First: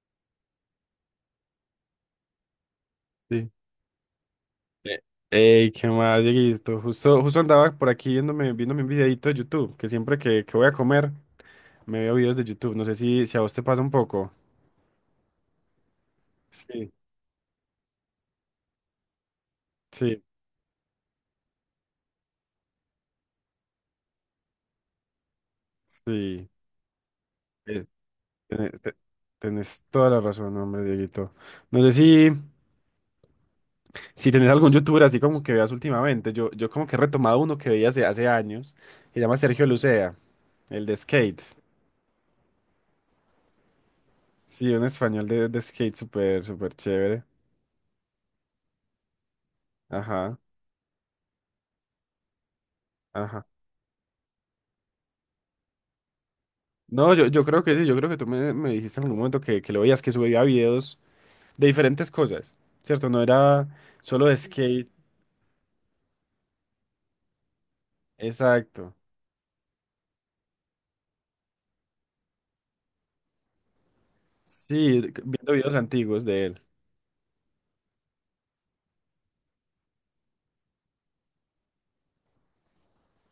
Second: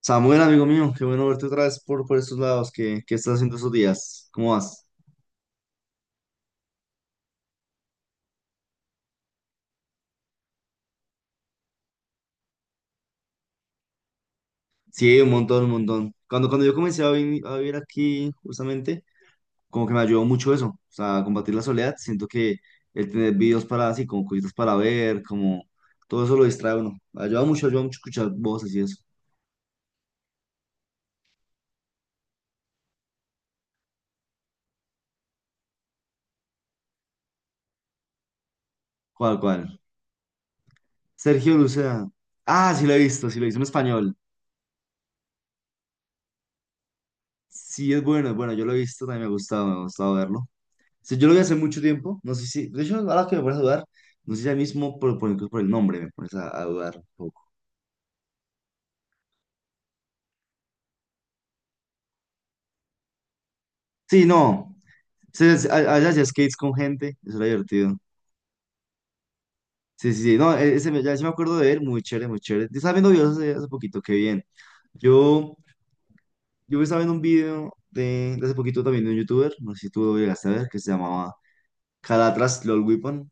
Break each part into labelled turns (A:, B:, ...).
A: Samuel, amigo mío, qué bueno verte otra vez por estos lados. ¿Qué estás
B: Sí.
A: haciendo estos días? ¿Cómo vas?
B: Eh, Ey, ¿qué más, Dieguito? Justo andaba por aquí viéndome un videito de YouTube, que siempre que voy a comer me veo videos de YouTube. No sé si a vos te pasa un poco.
A: Sí, un montón, un montón. Cuando yo
B: Sí,
A: comencé a vivir aquí, justamente, como que me
B: sí,
A: ayudó mucho eso, o sea, combatir la soledad. Siento que el tener videos para así, como cositas para ver, como todo eso lo
B: sí.
A: distrae a uno. Ayuda
B: Eh,
A: mucho escuchar voces y
B: tenés,
A: eso.
B: te- tenés toda la razón, hombre, Dieguito. No sé si tenés algún youtuber así como que veas últimamente. Yo como que he retomado uno que veía hace años, que se llama
A: ¿Cuál,
B: Sergio
A: cuál?
B: Lucea, el de skate.
A: Sergio Lucea. Ah, sí lo he visto, sí lo he visto en español.
B: Sí, un español de skate súper, súper chévere.
A: Sí, es bueno, yo lo he visto, también me ha gustado
B: Ajá,
A: verlo. Sí, yo lo vi hace mucho tiempo, no sé si, de hecho, ahora que me
B: ajá.
A: pones a dudar, no sé si ya mismo por, incluso por el nombre me pones a dudar un
B: No, yo,
A: poco.
B: yo creo que sí, yo creo que tú me dijiste en algún momento que lo veías, que subía videos de diferentes cosas, ¿cierto? No era
A: Sí,
B: solo de
A: no,
B: skate,
A: sí, sí, allá hacía skates con gente, eso era divertido.
B: exacto.
A: Sí, sí, sí, no, ya sí me acuerdo de él, muy chévere, muy chévere. Yo estaba viendo videos hace poquito, qué bien.
B: Sí, viendo
A: Yo,
B: videos antiguos de él.
A: yo estaba viendo un video de hace poquito también de un youtuber, no sé si tú lo llegaste a ver, que se llamaba Calatras LOL Weapon.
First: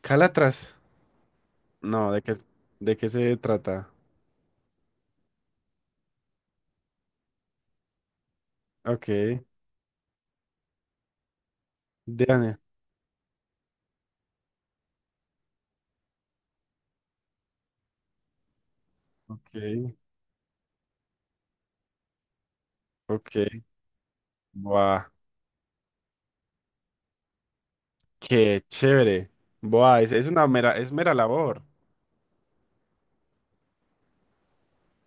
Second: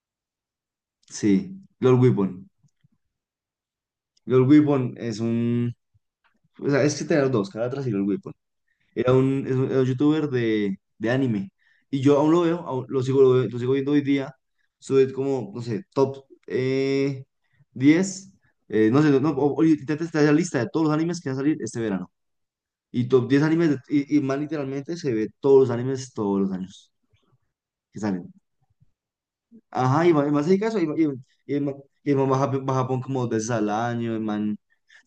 B: Calatras,
A: Sí, LOL
B: no, ¿de qué,
A: Weapon.
B: de qué se trata?
A: LOL Weapon es un, o sea, es que tener dos, Calatras y LOL Weapon.
B: Ok,
A: Era un, era un youtuber de anime. Y yo aún lo
B: Diane,
A: veo, aún lo sigo, lo sigo viendo hoy día. Sube como, no sé, top 10. No sé, no, no, oye,
B: ok,
A: intenta estar la lista de todos los animes que van a salir este verano. Y top 10
B: ok,
A: animes, y más literalmente
B: buah,
A: se ve todos los animes todos los años que salen.
B: qué chévere, buah,
A: Ajá, y
B: es, es
A: más
B: una
A: se dedica
B: mera, es mera
A: Y el
B: labor,
A: man, y el man va a Japón como dos veces al año. El man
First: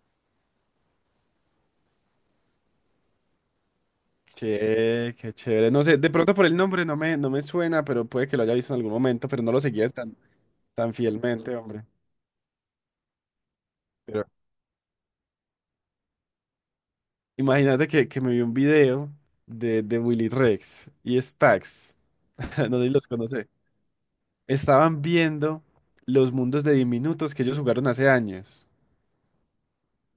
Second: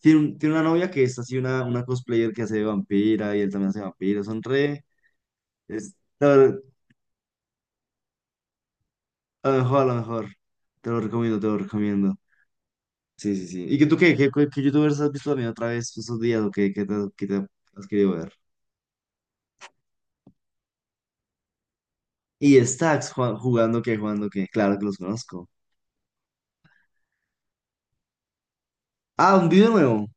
A: tiene una novia que es así una cosplayer que hace de vampira y él también hace vampiro. Son re.
B: qué, qué chévere, no
A: Es,
B: sé, de pronto por el nombre no me suena, pero puede que lo haya visto en algún momento, pero
A: A
B: no
A: lo
B: lo
A: mejor, a
B: seguía
A: lo
B: tan,
A: mejor. Te
B: tan
A: lo recomiendo, te
B: fielmente,
A: lo
B: hombre.
A: recomiendo. Sí, sí, sí. ¿Y que tú qué?
B: Pero
A: ¿Qué youtubers has visto también otra vez estos días o qué te has
B: imagínate que,
A: querido
B: que
A: ver?
B: me vi un video de Willy Rex y Stax.
A: ¿Y
B: No sé si los
A: Stacks,
B: conoce.
A: jugando qué, jugando qué? Claro que los
B: Estaban
A: conozco.
B: viendo los mundos de Diminutos que ellos jugaron hace años.
A: Ah, un video nuevo.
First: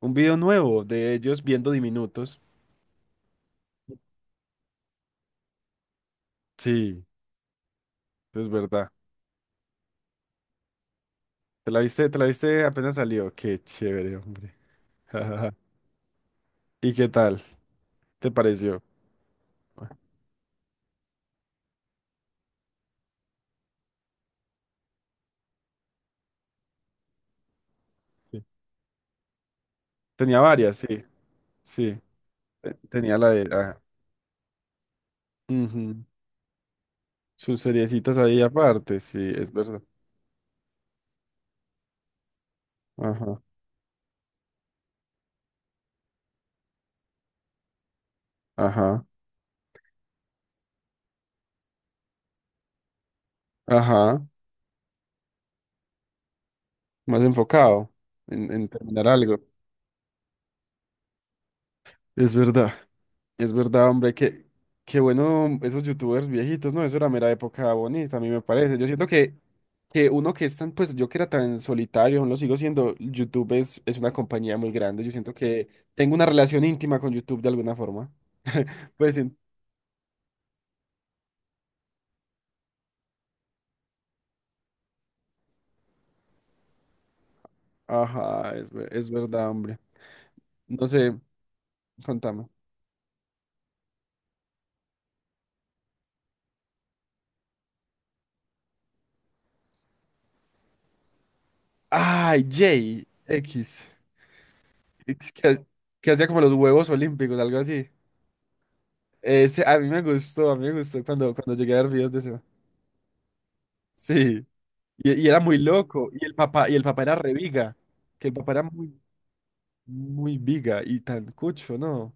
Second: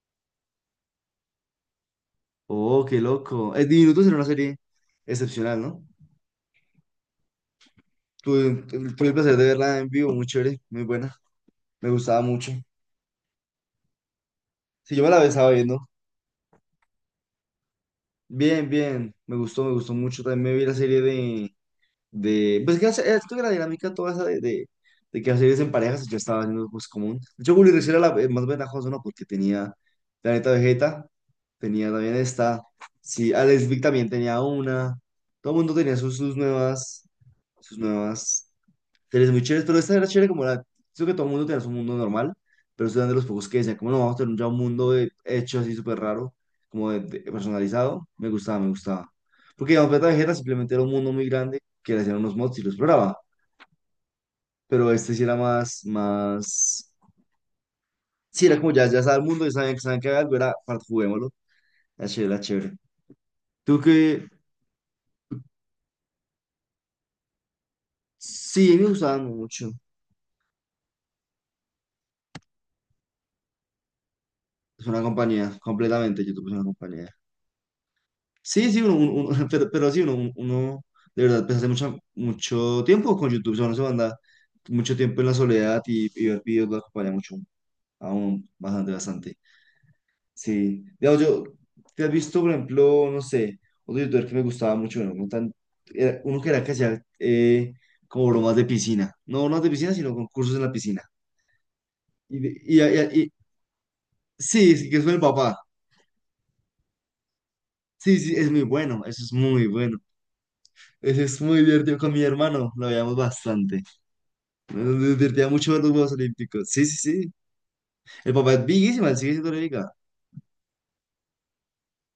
B: Un video nuevo de ellos viendo Diminutos.
A: Oh, qué loco. Es Diminutos era una serie excepcional, ¿no?
B: Sí, es
A: Tuve,
B: verdad.
A: tuve el placer de verla en vivo, muy chévere, muy buena. Me
B: Te
A: gustaba
B: la
A: mucho.
B: viste apenas salió? Qué chévere, hombre.
A: Sí, yo me la estaba viendo.
B: ¿Y qué tal? ¿Te
A: Bien,
B: pareció?
A: bien. Me gustó mucho. También me vi la serie de pues que siento la dinámica toda esa de que hacer en parejas, yo estaba haciendo pues común. De hecho, Gully Rush era la
B: Sí.
A: más ventajosa, ¿no? Porque tenía
B: Tenía
A: Planeta
B: varias, sí.
A: Vegeta, tenía
B: Sí.
A: también esta,
B: Tenía la
A: sí,
B: de...
A: Alex
B: ah,
A: Vic también tenía una, todo el mundo tenía
B: ujú.
A: sus, sus nuevas,
B: Sus
A: sus
B: seriecitas ahí
A: nuevas
B: aparte, sí,
A: series muy
B: es
A: chéveres, pero
B: verdad.
A: esta era chévere como creo que todo el mundo tenía su mundo normal, pero estoy de los
B: Ajá.
A: pocos que decían, como no, vamos a tener ya un mundo hecho así súper raro, como personalizado, me gustaba, me
B: Ajá.
A: gustaba. Porque digamos, Planeta Vegeta simplemente era un mundo muy grande que le hacían unos mods y lo exploraba,
B: Ajá,
A: pero este sí era más, más,
B: más enfocado
A: sí
B: en,
A: era
B: en
A: como ya
B: terminar
A: sabe el
B: algo.
A: mundo, ya saben que hay algo, era, para juguémoslo, era chévere,
B: Es
A: era
B: verdad,
A: chévere.
B: es
A: Tú
B: verdad, hombre,
A: que,
B: que qué bueno esos youtubers viejitos, ¿no? Eso era mera época bonita, a mí me
A: sí,
B: parece. Yo
A: me
B: siento
A: gustaban
B: que,
A: mucho,
B: que uno que es tan, pues yo que era tan solitario, aún lo sigo siendo, YouTube es una compañía muy
A: es una
B: grande. Yo siento
A: compañía,
B: que tengo
A: completamente,
B: una
A: YouTube es una
B: relación íntima
A: compañía.
B: con YouTube de alguna forma.
A: Sí, sí, uno,
B: Pues, en-
A: pero sí, uno de verdad, pues hace mucho, mucho tiempo con YouTube, o sea, uno se manda mucho tiempo en la soledad y ver videos lo acompaña mucho, aún
B: ajá, es, ver-
A: bastante,
B: es
A: bastante.
B: verdad, hombre.
A: Sí,
B: No sé,
A: digamos, ¿te has visto,
B: contame.
A: por ejemplo, no sé, otro youtuber que me gustaba mucho, bueno, no tan- era uno que era que hacía como bromas de piscina, no bromas de piscina, sino concursos en la piscina? Y,
B: Ay,
A: de- y,
B: J
A: y- y-
B: X,
A: sí, sí, que es con el
B: que,
A: papá.
B: ha- que hacía como los huevos olímpicos, algo así.
A: Sí, sí, es muy bueno, eso es muy
B: Ese, a mí
A: bueno.
B: me gustó, a mí me gustó
A: Eso
B: cuando,
A: es
B: cuando
A: muy
B: llegué a ver
A: divertido con
B: videos de
A: mi
B: eso.
A: hermano, lo veíamos bastante.
B: Sí, y,
A: Nos
B: y era
A: divertía
B: muy
A: mucho ver los
B: loco,
A: Juegos
B: y el
A: Olímpicos.
B: papá, y el
A: Sí, sí,
B: papá era
A: sí.
B: reviga, que
A: El
B: el papá
A: papá
B: era
A: es
B: muy,
A: biguísima, sigue siendo re biga.
B: muy viga y tan cucho, ¿no?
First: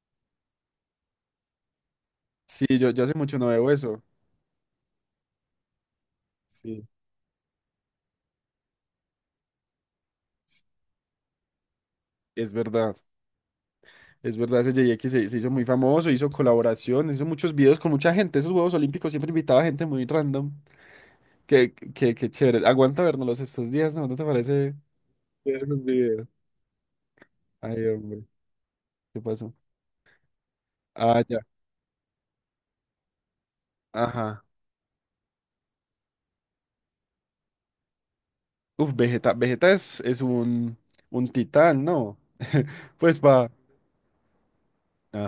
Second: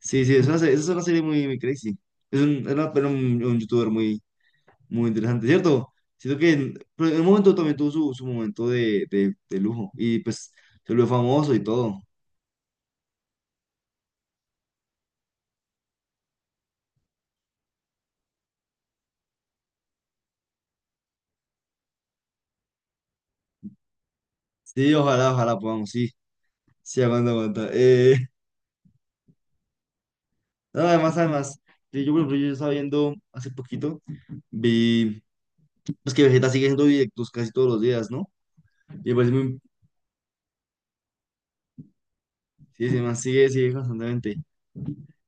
A: Sí, sí, es una serie muy, muy crazy. Es un,
B: Sí, yo, yo
A: pero
B: hace mucho
A: un,
B: no
A: un
B: veo
A: youtuber
B: eso.
A: muy, muy interesante, ¿cierto? Siento que
B: Sí,
A: pero en un momento también tuvo su momento de lujo y pues se volvió famoso y todo.
B: es verdad, es verdad, ese JX se hizo muy famoso, hizo colaboraciones, hizo muchos videos con mucha gente, esos Juegos Olímpicos siempre invitaba gente muy random, que chévere, aguanta vernos estos días, ¿no? ¿No te parece
A: Sí, ojalá, ojalá
B: ver esos
A: podamos, sí.
B: videos?
A: Sí, aguanta, aguanta.
B: Ay, hombre, ¿qué pasó?
A: No, además,
B: Ah, ya,
A: además, sí, yo, por ejemplo, yo estaba viendo hace poquito,
B: ajá.
A: vi, pues que Vegeta sigue haciendo directos casi todos los días, ¿no?
B: Uf,
A: Y me
B: Vegeta.
A: parece
B: Vegeta es un titán, ¿no?
A: sí, sí, además
B: Pues
A: sigue,
B: va.
A: sigue constantemente.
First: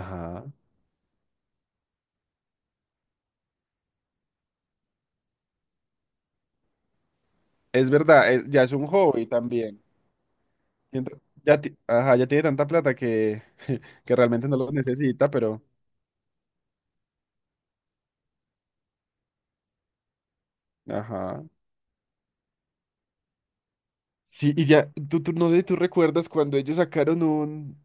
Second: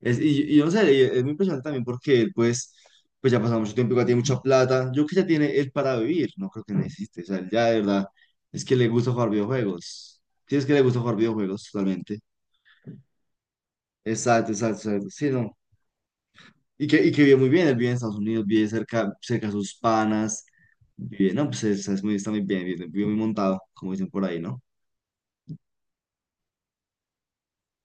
A: Y yo no sé, y es muy impresionante también porque él, pues ya ha pasado mucho tiempo, igual tiene mucha plata. Yo creo que ya tiene él para vivir, no creo que necesite. O sea, él ya de
B: Es
A: verdad,
B: verdad, es- ya
A: es
B: es
A: que
B: un
A: le gusta
B: hobby
A: jugar
B: también.
A: videojuegos. Sí, es que le gusta jugar
B: Ya,
A: videojuegos
B: ajá,
A: totalmente.
B: ya tiene tanta plata que realmente
A: Exacto,
B: no lo
A: exacto, exacto.
B: necesita,
A: Sí, no.
B: pero.
A: Y que vive muy bien, él vive en Estados Unidos, vive cerca, cerca a sus panas. Vive,
B: Ajá.
A: no, pues está muy bien, vive muy montado, como dicen por ahí,
B: Sí,
A: ¿no?
B: y ya, no sé si tú recuerdas cuando ellos sacaron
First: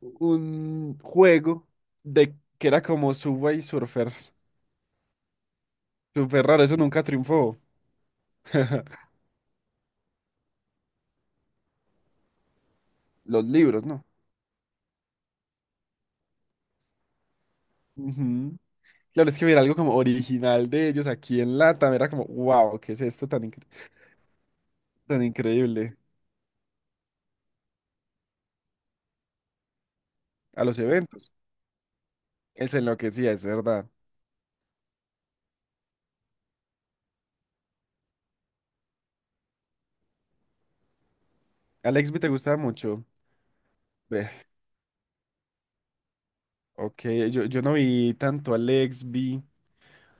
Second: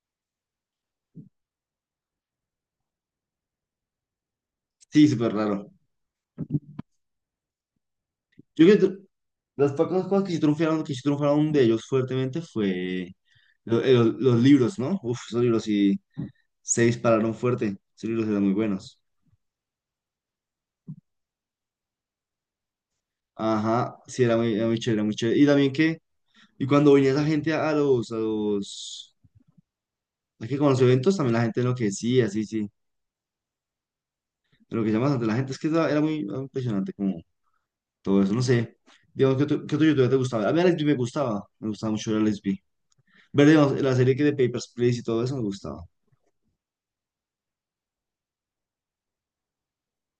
B: un juego de que era como Subway Surfers.
A: Sí, súper raro.
B: Súper raro, eso nunca triunfó.
A: Yo creo que las pocas cosas que sí triunfaron de ellos fuertemente fue
B: Los
A: lo-
B: libros,
A: eh,
B: ¿no?
A: los, los libros, ¿no? Uf, esos libros sí se dispararon fuerte. Esos libros eran muy
B: Ujú.
A: buenos.
B: Claro, es que ver algo como original de ellos aquí en Latam era como, wow, ¿qué es esto tan, incre-
A: Ajá, sí, era muy chévere, era muy
B: tan
A: chévere. Y también
B: increíble?
A: y cuando venía esa gente a los, a que
B: A
A: con
B: los
A: los eventos,
B: eventos.
A: también la gente enloquecía, sí, sí.
B: Es se enloquecía, es verdad.
A: Enloquecía bastante la gente, es que era muy era impresionante como todo eso, no sé. Digamos, ¿qué otro youtuber te gustaba? A mí Alex B me
B: A
A: gustaba mucho el
B: Lexby te
A: Alex
B: gustaba
A: B.
B: mucho.
A: Ver, digamos, la serie que
B: Ve,
A: de Papers, Please y todo eso me gustaba.
B: ok, yo no vi tanto a Lexby.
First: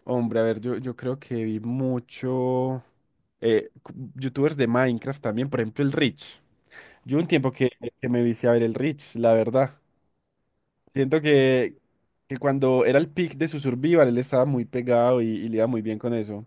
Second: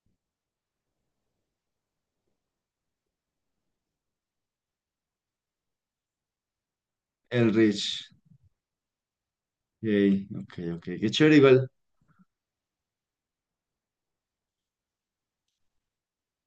B: Hombre, a ver, yo creo que vi mucho youtubers de Minecraft también, por ejemplo, el Rich. Yo un tiempo
A: El
B: que
A: Rich.
B: me vicié a ver el Rich, la verdad.
A: Ey, ok, ok, qué
B: Siento
A: chévere, igual,
B: que cuando era el peak de su survival, él estaba muy pegado y le iba muy bien con eso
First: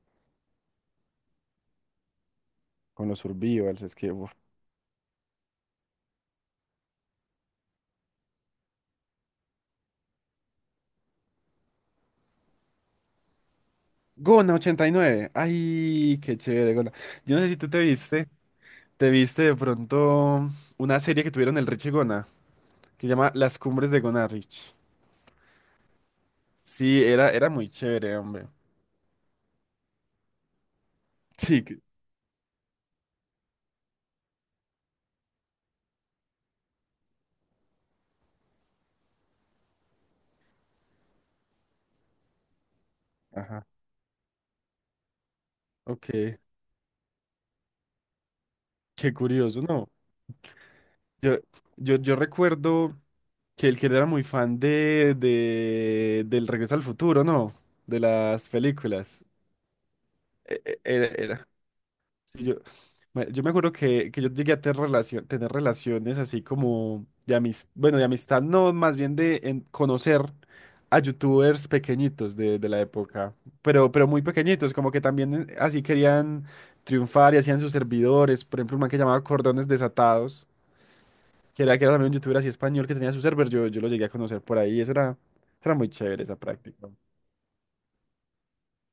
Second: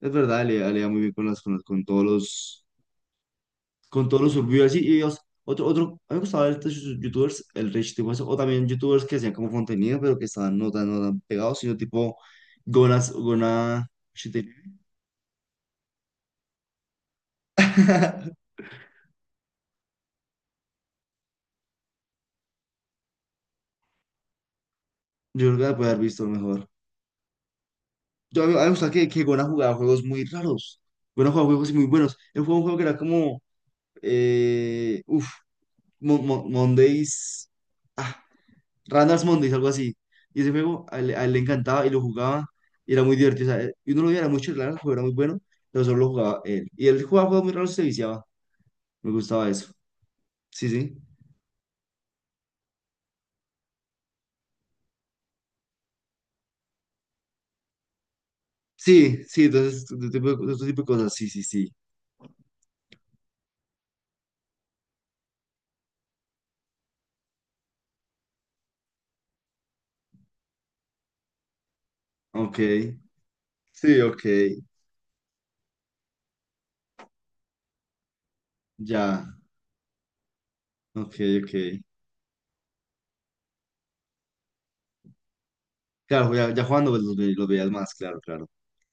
A: es verdad, da le da muy bien con con todos los,
B: con los survivals, es
A: con
B: que
A: todos los
B: uf,
A: survivors, y, o sea, otro, a mí me gustaba ver estos youtubers, el rich tipo eso, o también youtubers que hacían como contenido, pero que estaban no tan, no tan pegados, sino tipo, Gona, Shite-
B: Gona89, ay, qué chévere, Gona. Yo no sé si tú te viste, te viste de pronto una serie que tuvieron el Rich y Gona, que se llama Las Cumbres de Gona Rich.
A: yo creo que la puede haber visto mejor,
B: Sí, era, era muy chévere,
A: yo, a
B: hombre.
A: mí, a mí me gusta que Gona jugaba juegos muy raros, Gona jugaba
B: Sí,
A: juegos
B: que-
A: muy buenos, él jugaba un juego que era como, eh, uff, Mondays, ah, Randas Mondays, algo así. Y ese juego a él le encantaba y lo jugaba y era muy divertido. O
B: ajá.
A: sea, y uno lo veía, era muy chévere, el juego era muy bueno, pero solo lo
B: Ok,
A: jugaba él. Y él jugaba juegos muy raros se viciaba. Me
B: qué
A: gustaba
B: curioso,
A: eso.
B: ¿no?
A: Sí, sí.
B: Yo, yo recuerdo que el que era muy fan de, del Regreso al Futuro, ¿no? De las
A: Sí,
B: películas.
A: sí, entonces, este tipo de,
B: E-
A: este
B: e-
A: tipo de
B: Era,
A: cosas. Sí, sí,
B: era-
A: sí.
B: Sí, yo me acuerdo que yo llegué a tener, tener relaciones así como de amistad, bueno, de amistad no, más bien de conocer a youtubers pequeñitos
A: Ok.
B: de la época, pero,
A: Sí,
B: pero muy
A: ok.
B: pequeñitos, como que también así querían triunfar y hacían sus servidores, por ejemplo, un man que llamaba
A: Ya.
B: Cordones Desatados,
A: Ok, ok.
B: que era también un youtuber así español que tenía su server, yo lo llegué a conocer por ahí, eso era, era muy chévere
A: Claro,
B: esa
A: ya
B: práctica.
A: jugando pues, los veías más, claro, claro.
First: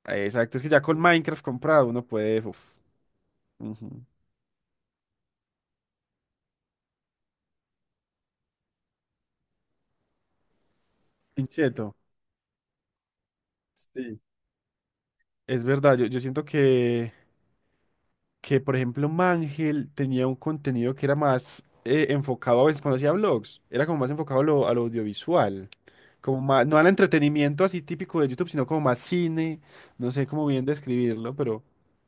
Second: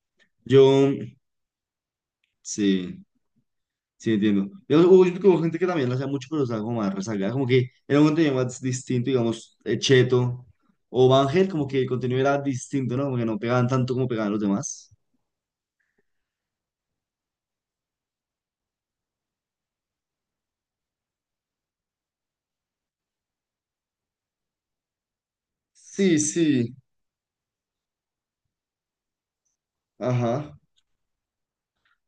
B: Exacto,
A: Yo,
B: es que ya con Minecraft comprado uno puede, uff,
A: sí.
B: ujú,
A: Sí, entiendo. Yo creo que hubo gente que también lo hacía mucho, pero estaba como más rezagada. Como que era un contenido más distinto, digamos, Cheto o ángel como que el
B: inquieto.
A: contenido era distinto, ¿no? Como que no pegaban tanto como pegaban los demás.
B: Es verdad, yo siento que, por ejemplo, Mangel tenía un contenido que era más enfocado a veces cuando hacía vlogs, era como más enfocado a lo audiovisual,
A: Sí,
B: como más,
A: sí.
B: no al entretenimiento así típico de YouTube, sino como más cine, no sé cómo
A: Ajá.
B: bien describirlo, pero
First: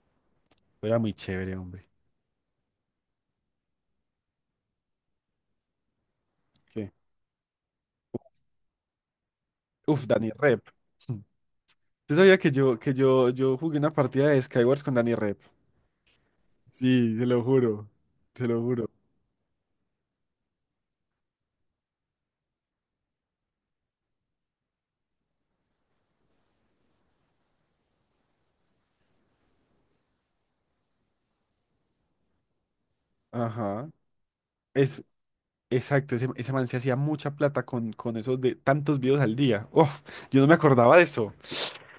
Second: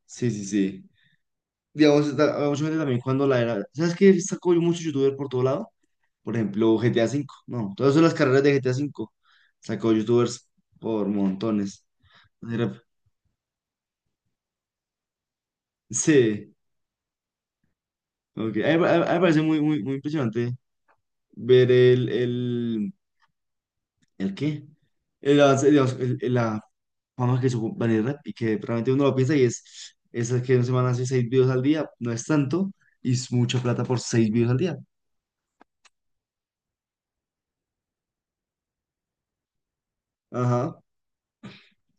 A: Sí, sí, sí.
B: era muy chévere, hombre.
A: Digamos, había mucha gente también cuando la era. ¿Sabes qué? Sacó mucho youtuber por todo lado. Por ejemplo,
B: ¿Qué?
A: GTA V. No, todas son las carreras de GTA V. Sacó
B: Uf, Danny
A: youtubers
B: Rep.
A: por montones.
B: ¿Tú sabías que yo,
A: Era-
B: que yo, yo jugué una partida de Skywars con Danny Rep?
A: Sí.
B: Sí, se lo juro, se
A: Ok. A mí,
B: lo
A: a mí-
B: juro.
A: a mí me parece muy, muy, muy impresionante ver ¿el qué? El avance, digamos, la fama que supo Vanity Rap y que realmente uno lo piensa y es el que una semana hace seis videos al día, no es tanto, y es mucha plata
B: Ajá.
A: por seis videos al día.
B: Es, Exacto, ese man se hacía mucha plata con esos de tantos videos al día. Uf, yo no me
A: Ajá,
B: acordaba de eso.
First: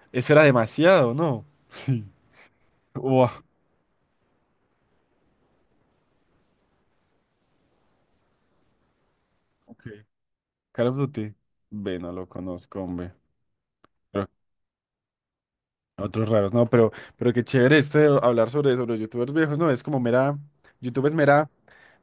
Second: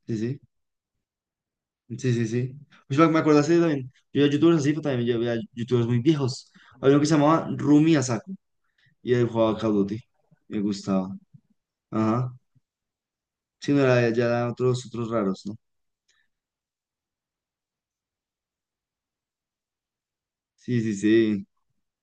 A: sí,
B: Eso
A: sí,
B: era demasiado, ¿no?
A: sí, sí, sí. Pues me
B: Wow.
A: acuerdo así también, yo era youtubers así, pero también yo veía youtubers muy viejos. Había uno que se llamaba Rumi Asako, y él jugaba Call of
B: Ok.
A: Duty, me
B: Call of
A: gustaba.
B: Duty. Ve, no lo
A: Ajá,
B: conozco, hombre.
A: sí, no era, ya
B: Pero
A: eran otros raros, ¿no?
B: otros raros, no, pero qué chévere este de hablar sobre los youtubers viejos, ¿no? Es como mera,
A: Sí, sí,
B: YouTube es
A: sí,
B: mera,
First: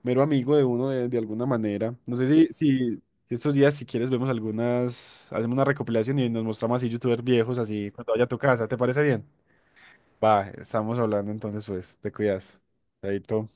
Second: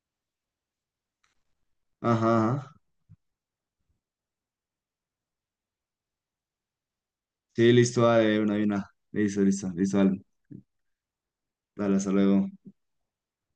B: mero amigo de uno de alguna manera. No sé si,
A: ajá, ajá.
B: si estos días, si quieres, vemos algunas, hacemos una recopilación y nos mostramos así youtubers viejos,
A: Sí,
B: así
A: listo,
B: cuando vaya a tu
A: dale, una y
B: casa. ¿Te
A: una.
B: parece bien?
A: Listo, listo, listo, dale,
B: Va, estamos hablando entonces,
A: dale,
B: pues,
A: hasta
B: te
A: luego.
B: cuidas. Chaito.